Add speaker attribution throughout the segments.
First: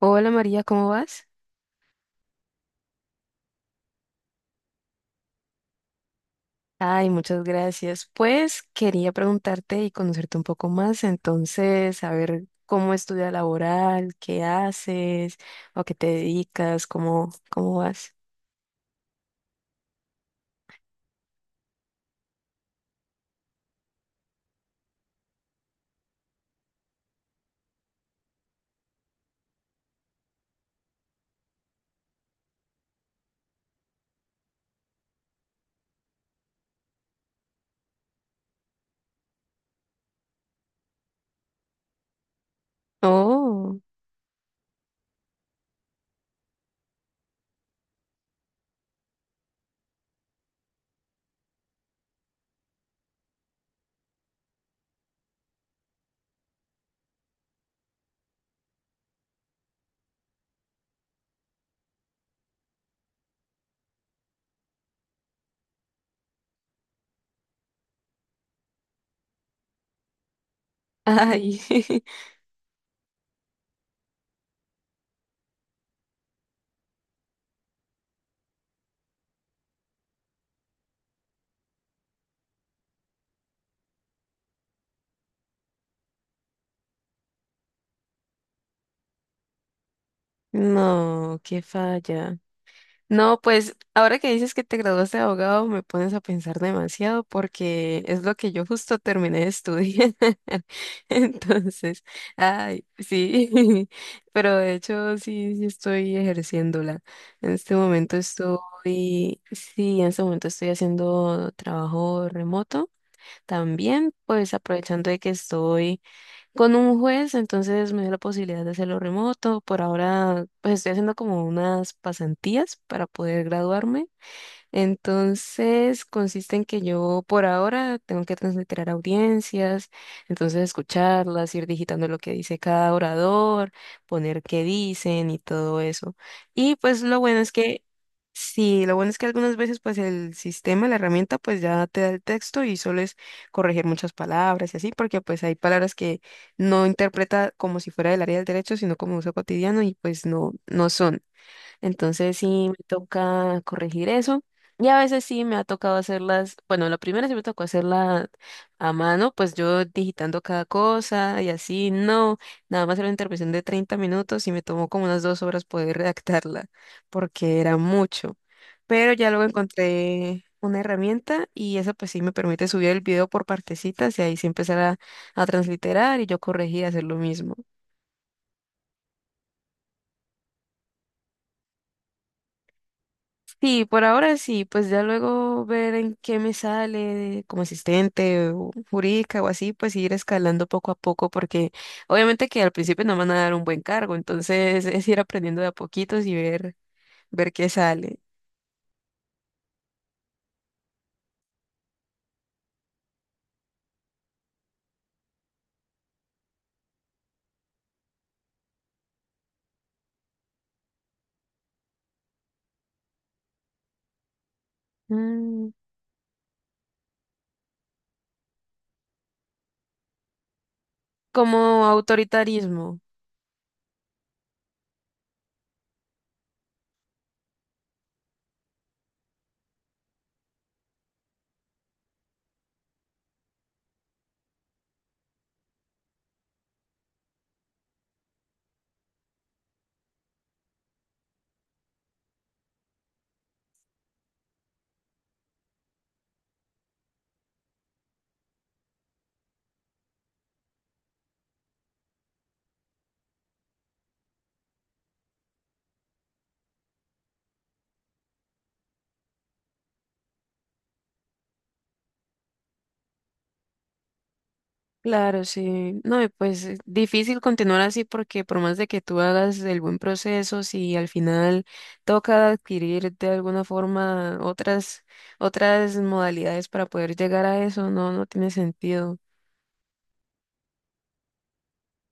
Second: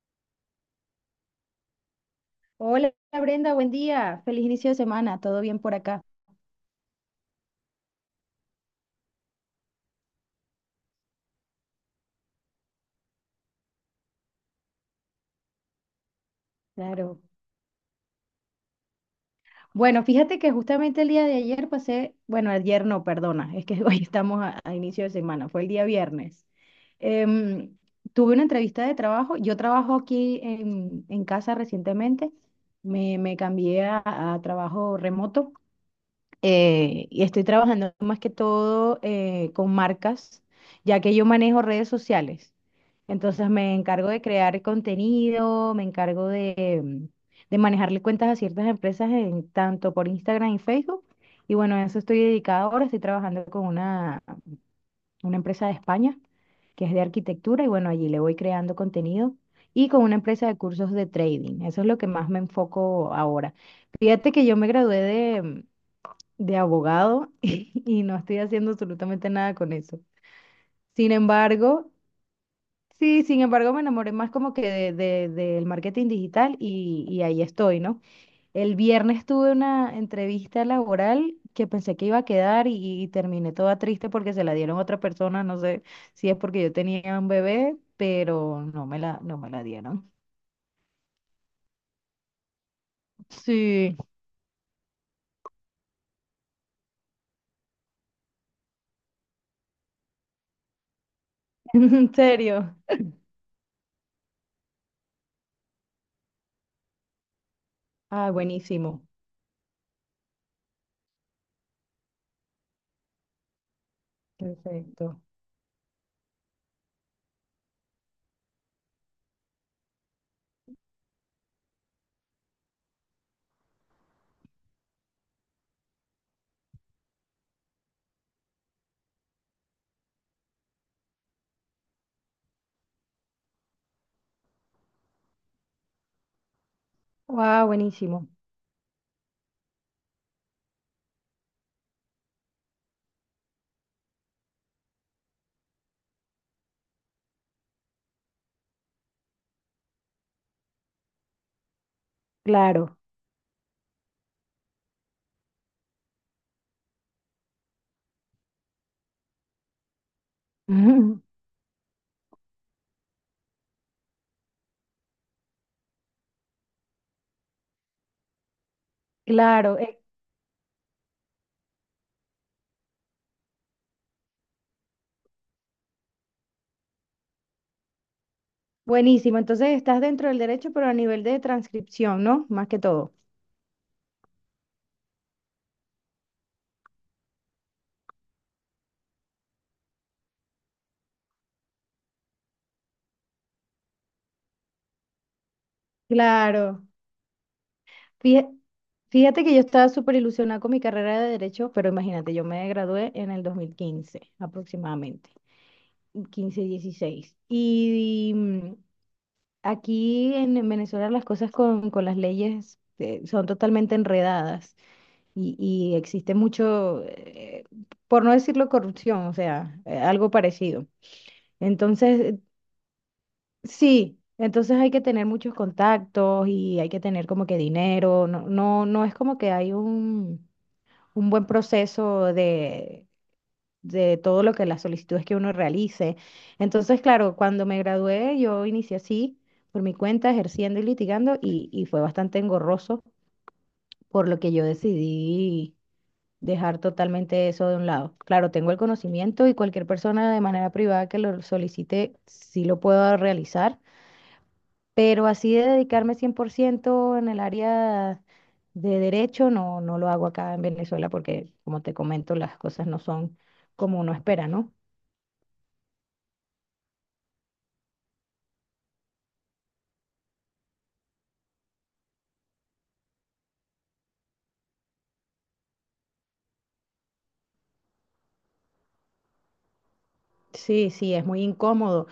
Speaker 1: Hola María, ¿cómo vas?
Speaker 2: Hola Brenda, buen día. Feliz inicio de semana. ¿Todo bien por acá?
Speaker 1: Ay, muchas gracias. Pues quería preguntarte y conocerte un poco más, entonces, saber cómo es tu vida laboral, qué haces, o a qué te dedicas,
Speaker 2: Claro.
Speaker 1: cómo vas.
Speaker 2: Bueno, fíjate que justamente el día de ayer pasé, bueno, ayer no, perdona, es que hoy estamos a inicio de semana, fue el día viernes. Em, Tuve una entrevista de trabajo. Yo trabajo aquí en casa recientemente. Me cambié a trabajo remoto. Y estoy trabajando más que todo con marcas, ya que yo manejo redes sociales. Entonces me
Speaker 1: Oh,
Speaker 2: encargo de crear contenido, me encargo de manejarle cuentas a ciertas empresas en tanto por Instagram y Facebook. Y bueno, a eso estoy dedicada ahora. Estoy trabajando con una empresa de España que es de arquitectura y bueno, allí le voy creando contenido y con una empresa de cursos de trading. Eso es lo que más me enfoco ahora. Fíjate que yo me gradué de abogado y no estoy haciendo absolutamente nada con eso. Sin
Speaker 1: ay,
Speaker 2: embargo, sí, sin embargo me enamoré más como que del marketing digital y ahí estoy, ¿no? El viernes tuve una entrevista laboral que pensé que iba a quedar y terminé toda triste porque se la dieron a otra persona, no sé si es porque yo tenía un bebé, pero no me la dieron.
Speaker 1: no, qué falla. No, pues
Speaker 2: Sí,
Speaker 1: ahora que dices que te graduaste de abogado, me pones a pensar demasiado porque es lo que yo justo terminé de estudiar. Entonces,
Speaker 2: en serio.
Speaker 1: ay, sí, pero de hecho sí, sí estoy ejerciéndola.
Speaker 2: Ah, buenísimo.
Speaker 1: En este momento estoy haciendo trabajo remoto. También, pues aprovechando de
Speaker 2: Perfecto.
Speaker 1: que estoy con un juez, entonces me dio la posibilidad de hacerlo remoto. Por ahora, pues estoy haciendo como unas pasantías para poder graduarme. Entonces, consiste en que yo por ahora tengo que transliterar audiencias, entonces escucharlas, ir digitando lo que dice cada orador, poner qué dicen y todo eso. Y pues lo bueno es
Speaker 2: Wow,
Speaker 1: que
Speaker 2: buenísimo.
Speaker 1: sí, lo bueno es que algunas veces pues el sistema, la herramienta pues ya te da el texto y solo es corregir muchas palabras y así, porque pues hay palabras que no interpreta como si fuera del área del derecho, sino como uso cotidiano y pues no, no son. Entonces sí me
Speaker 2: Claro.
Speaker 1: toca corregir eso. Y a veces sí me ha tocado hacerlas, bueno, la primera sí me tocó hacerla a mano, pues yo digitando cada cosa y así, no, nada más era una intervención de 30 minutos y me tomó como unas 2 horas poder redactarla, porque era mucho. Pero ya luego
Speaker 2: Claro,
Speaker 1: encontré una herramienta y esa pues sí me permite subir el video por partecitas y ahí sí empezar a transliterar y yo corregir y hacer lo mismo.
Speaker 2: buenísimo. Entonces estás dentro del derecho, pero a nivel de transcripción, ¿no? Más que todo.
Speaker 1: Sí, por ahora sí, pues ya luego ver en qué me sale como asistente o jurídica o así, pues ir escalando poco a poco, porque obviamente que al principio no me van a dar un buen cargo, entonces es ir aprendiendo de a poquitos y ver,
Speaker 2: Claro.
Speaker 1: ver qué sale.
Speaker 2: Fíjate, fíjate que yo estaba súper ilusionada con mi carrera de derecho, pero imagínate, yo me gradué en el 2015, aproximadamente, 15 16. Y, mm, aquí en Venezuela las cosas con las leyes son totalmente enredadas y,
Speaker 1: Mm,
Speaker 2: y existe mucho, por no decirlo corrupción, o sea, algo parecido.
Speaker 1: como
Speaker 2: Entonces,
Speaker 1: autoritarismo.
Speaker 2: sí, entonces hay que tener muchos contactos y hay que tener como que dinero. No, no, no es como que hay un buen proceso de todo lo que las solicitudes que uno realice. Entonces, claro, cuando me gradué, yo inicié así, por mi cuenta, ejerciendo y litigando, y fue bastante engorroso, por lo que yo decidí dejar totalmente eso de un lado. Claro, tengo el conocimiento y cualquier persona de manera privada que lo solicite, sí lo puedo realizar. Pero así de dedicarme 100% en el área de derecho, no, no lo hago acá en Venezuela porque, como te comento, las cosas no son como uno espera, ¿no?
Speaker 1: Claro, sí. No, y pues difícil continuar así porque por más de que tú hagas el buen proceso, si al final toca adquirir de alguna forma otras modalidades para poder llegar a eso, no, no tiene sentido.
Speaker 2: Sí, sí, es muy incómodo.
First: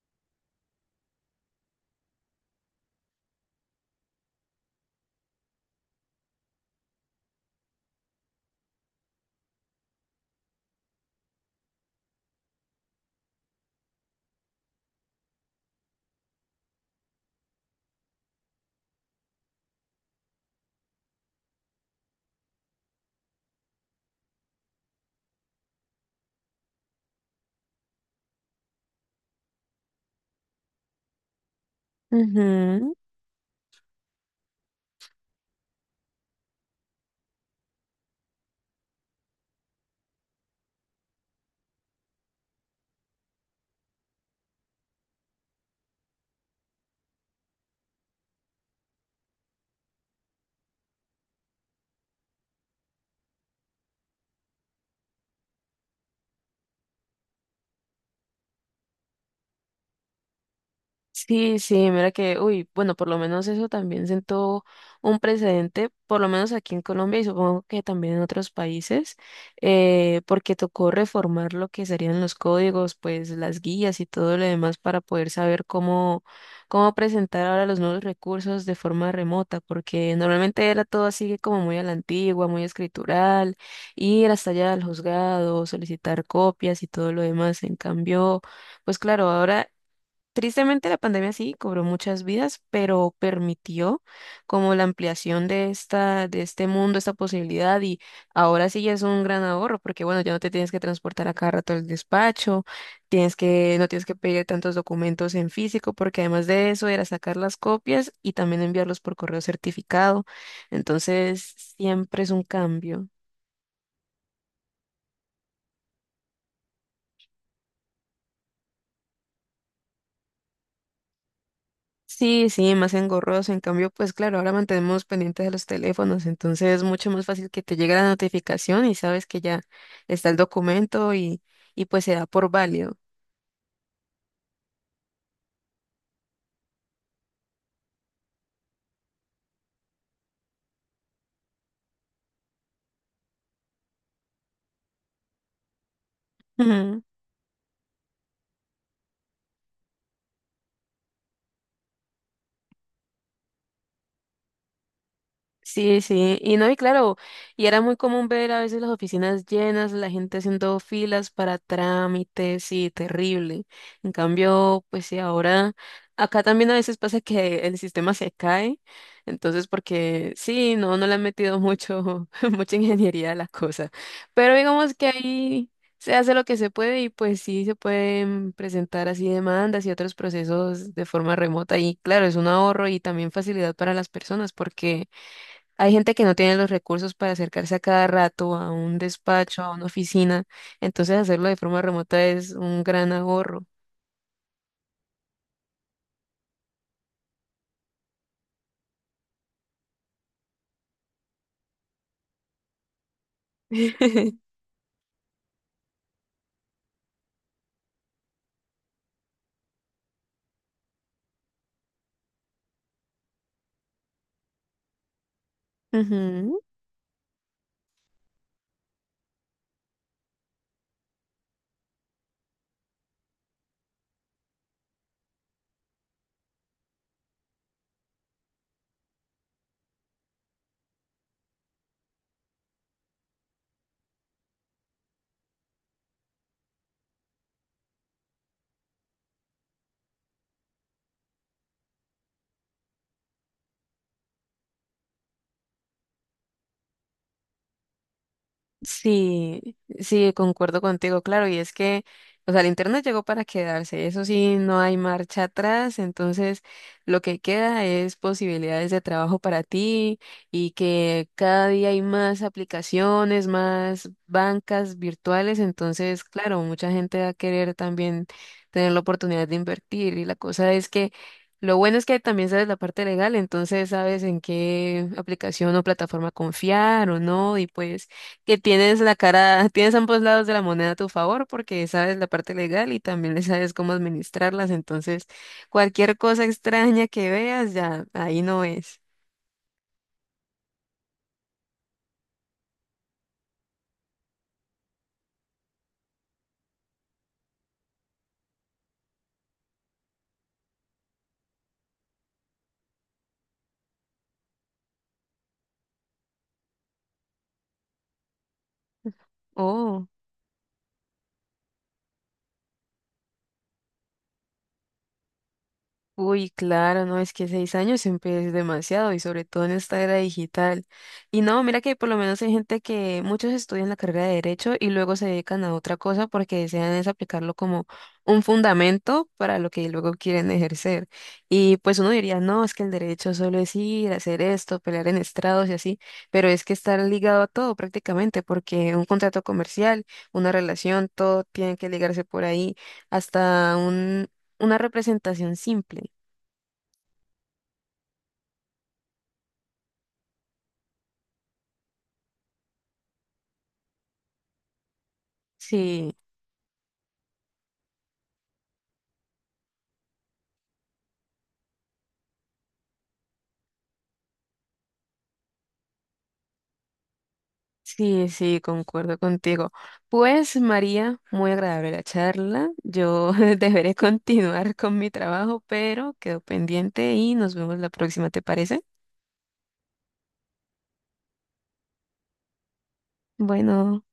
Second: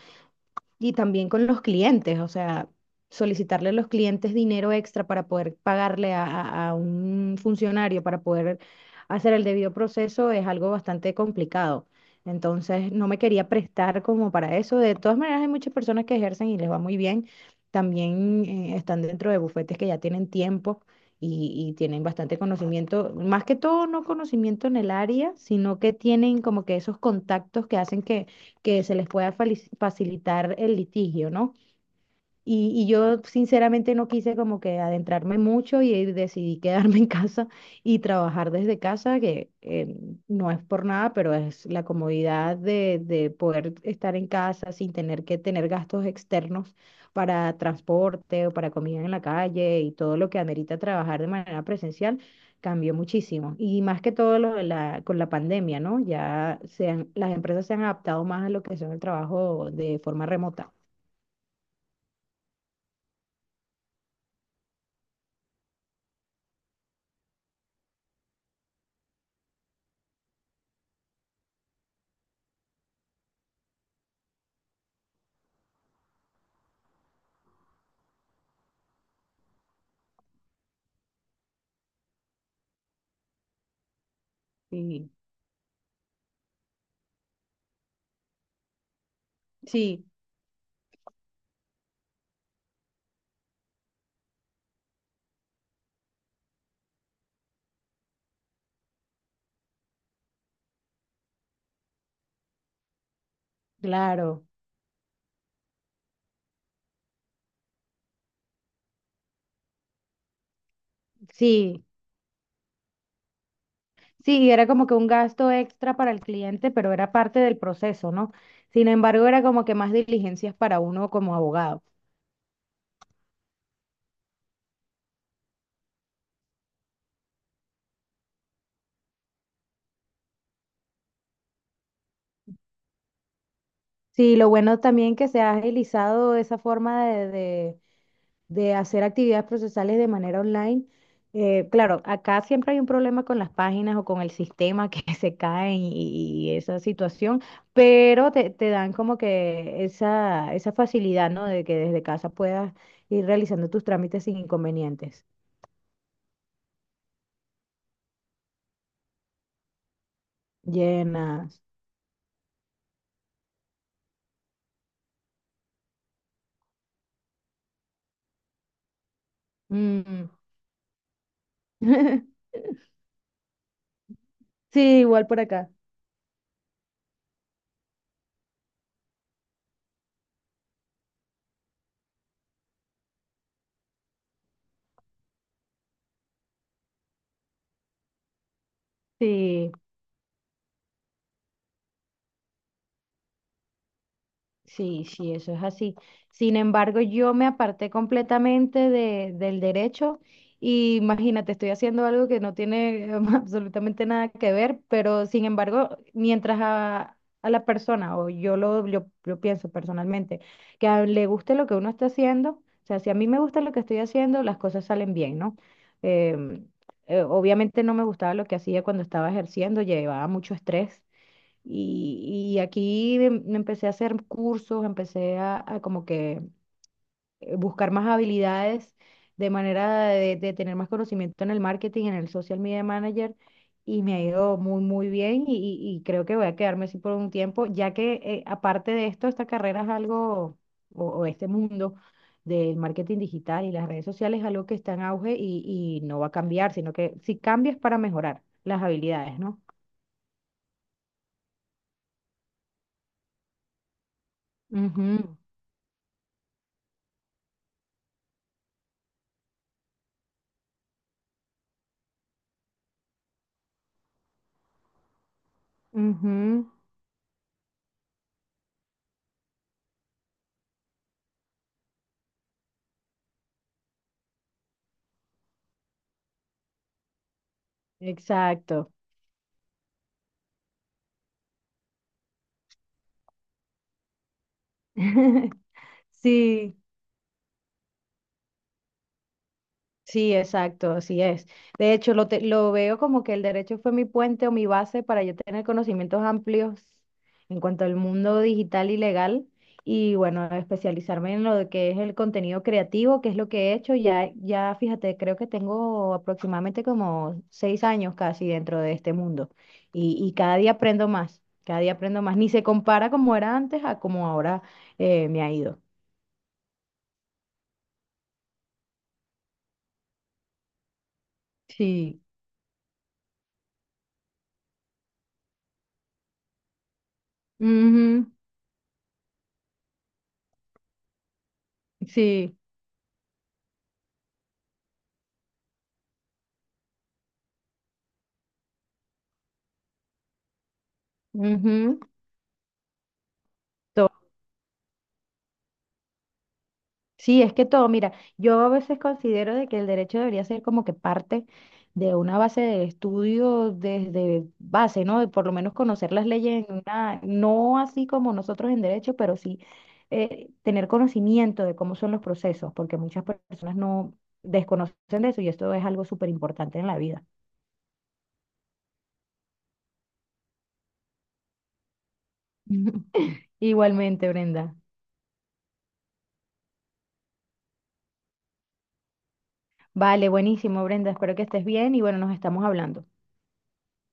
Speaker 2: Y también con los clientes, o sea, solicitarle a los clientes dinero extra para poder pagarle a un funcionario para poder hacer el debido proceso es algo bastante complicado. Entonces, no me quería prestar como para eso. De todas maneras, hay muchas personas que ejercen y les va muy bien. También están dentro de bufetes que ya tienen tiempo y tienen bastante conocimiento, más que todo no conocimiento en el área, sino que tienen como que esos contactos que hacen que se les pueda facilitar el litigio, ¿no? Y
Speaker 1: Ujú.
Speaker 2: yo sinceramente no quise como que adentrarme mucho y decidí quedarme en casa y trabajar desde casa, que no es por nada, pero es la comodidad de poder estar en casa sin tener que tener gastos externos para transporte o para comida en la calle y todo lo que amerita trabajar de manera presencial cambió muchísimo. Y más que todo lo de la, con la pandemia, ¿no? Ya se han- las empresas se han adaptado más a lo que son el trabajo de forma remota.
Speaker 1: Sí, sí, mira que, uy, bueno, por lo menos eso también sentó un precedente, por lo menos aquí en Colombia y supongo que también en otros países, porque tocó reformar lo que serían los códigos, pues las guías y todo lo demás para poder saber cómo, cómo presentar ahora los nuevos recursos de forma remota, porque normalmente era todo así como muy a la antigua, muy escritural, ir hasta allá al
Speaker 2: Y
Speaker 1: juzgado, solicitar copias y todo lo demás. En cambio, pues claro, ahora
Speaker 2: sí.
Speaker 1: tristemente, la pandemia sí cobró muchas vidas, pero permitió como la ampliación de esta, de este mundo, esta posibilidad, y ahora sí ya es un gran ahorro, porque bueno, ya no te tienes que transportar a cada rato al despacho, no tienes que
Speaker 2: Claro,
Speaker 1: pedir tantos documentos en físico, porque además de eso era sacar las copias y también enviarlos por correo certificado. Entonces,
Speaker 2: sí,
Speaker 1: siempre es un cambio.
Speaker 2: sí, era como que un gasto extra para el cliente, pero era parte del proceso, ¿no? Sin embargo, era como que más diligencias para uno como abogado.
Speaker 1: Sí, sí, más engorroso. En cambio, pues claro, ahora mantenemos pendientes de los teléfonos, entonces es mucho más fácil que te llegue la notificación y sabes que ya está el documento y pues se da por válido.
Speaker 2: Sí, lo bueno también que se ha agilizado esa forma de hacer actividades procesales de manera online. Claro, acá siempre hay un problema con las páginas o con el sistema que se caen y esa situación, pero te dan como que esa facilidad, ¿no? De que desde casa puedas ir realizando tus trámites sin inconvenientes.
Speaker 1: Sí, sí, y no, y claro, y era muy común ver a veces las oficinas llenas, la gente haciendo filas para
Speaker 2: Llenas.
Speaker 1: trámites y terrible. En cambio, pues sí, ahora acá también a veces pasa que el sistema se cae, entonces
Speaker 2: Mm.
Speaker 1: porque sí, no, no le han metido mucho, mucha ingeniería a la cosa, pero
Speaker 2: Sí,
Speaker 1: digamos que
Speaker 2: igual por
Speaker 1: ahí
Speaker 2: acá.
Speaker 1: se hace lo que se puede y pues sí se pueden presentar así demandas y otros procesos de forma remota y claro, es un ahorro y también facilidad para las personas porque hay gente que no tiene los recursos para acercarse a cada rato a un despacho,
Speaker 2: Sí.
Speaker 1: a una oficina, entonces hacerlo de forma remota es un gran ahorro.
Speaker 2: Sí, sí, eso es así. Sin embargo, yo me aparté completamente del derecho y imagínate, estoy haciendo algo que no tiene absolutamente nada que ver, pero sin embargo, mientras a la persona, o yo pienso personalmente, que le guste lo que uno está haciendo, o sea, si a mí me gusta lo que estoy haciendo, las cosas salen bien, ¿no?
Speaker 1: Ujú.
Speaker 2: Em, Obviamente no me gustaba lo que hacía cuando estaba ejerciendo, llevaba mucho estrés y aquí me empecé a hacer cursos, empecé a como que buscar más habilidades de manera de tener más conocimiento en el marketing, en el social media manager, y me ha ido muy, muy bien y creo que voy a quedarme así por un tiempo, ya que aparte de esto, esta carrera es algo, o este mundo del marketing digital y las redes sociales es algo que está en auge y no va a cambiar, sino que si cambias para mejorar las habilidades, ¿no?
Speaker 1: Sí, sí, concuerdo contigo, claro, y es que, o sea, el internet llegó para quedarse, eso sí, no hay
Speaker 2: Ujú,
Speaker 1: marcha atrás, entonces lo que queda es posibilidades de trabajo para ti y que cada día hay más aplicaciones, más bancas virtuales, entonces, claro,
Speaker 2: ujú.
Speaker 1: mucha gente va a querer también tener la oportunidad de invertir y la cosa es que lo bueno es que también sabes la parte legal, entonces sabes en qué aplicación o plataforma confiar o no, y pues que
Speaker 2: Exacto.
Speaker 1: tienes la cara, tienes ambos lados de la moneda a tu favor porque sabes la parte legal y también le sabes cómo administrarlas. Entonces, cualquier cosa
Speaker 2: Sí,
Speaker 1: extraña que veas, ya ahí no es.
Speaker 2: sí, exacto, así es. De hecho, lo veo como que el derecho fue mi puente o mi base para yo tener conocimientos amplios en cuanto al mundo digital y legal y bueno, especializarme en lo de que es el contenido creativo, que es lo que he hecho. Ya, ya fíjate, creo que tengo aproximadamente como 6 años casi dentro de este mundo
Speaker 1: Oh.
Speaker 2: y cada día aprendo más, cada día aprendo más. Ni se compara como era antes a como ahora me ha ido.
Speaker 1: Uy, claro, no, es que 6 años siempre es demasiado y sobre todo en esta era digital. Y no, mira que por lo
Speaker 2: Sí.
Speaker 1: menos hay gente que muchos estudian la carrera de derecho y luego se dedican a otra cosa porque desean es aplicarlo como
Speaker 2: Ujú,
Speaker 1: un fundamento para lo que luego quieren ejercer. Y pues uno diría,
Speaker 2: sí,
Speaker 1: no, es que el derecho solo es ir, hacer esto, pelear en estrados y así, pero es que estar ligado a todo prácticamente porque un contrato comercial, una relación, todo tiene que
Speaker 2: ujú,
Speaker 1: ligarse por ahí, hasta
Speaker 2: todo.
Speaker 1: un... una representación simple.
Speaker 2: Sí, es que todo, mira, yo a veces considero de que el derecho debería ser como que parte de una base de estudio desde base, ¿no? De por lo menos
Speaker 1: Sí,
Speaker 2: conocer las leyes en una, no así como nosotros en derecho, pero sí tener conocimiento de cómo son los procesos, porque muchas personas no desconocen de eso y esto es algo súper importante en la vida.
Speaker 1: sí, concuerdo contigo. Pues María, muy agradable la charla. Yo deberé
Speaker 2: Igualmente,
Speaker 1: continuar
Speaker 2: Brenda.
Speaker 1: con mi trabajo, pero quedo pendiente y nos vemos la próxima, ¿te parece?
Speaker 2: Vale, buenísimo, Brenda. Espero que estés bien y bueno, nos estamos hablando.
Speaker 1: Bueno.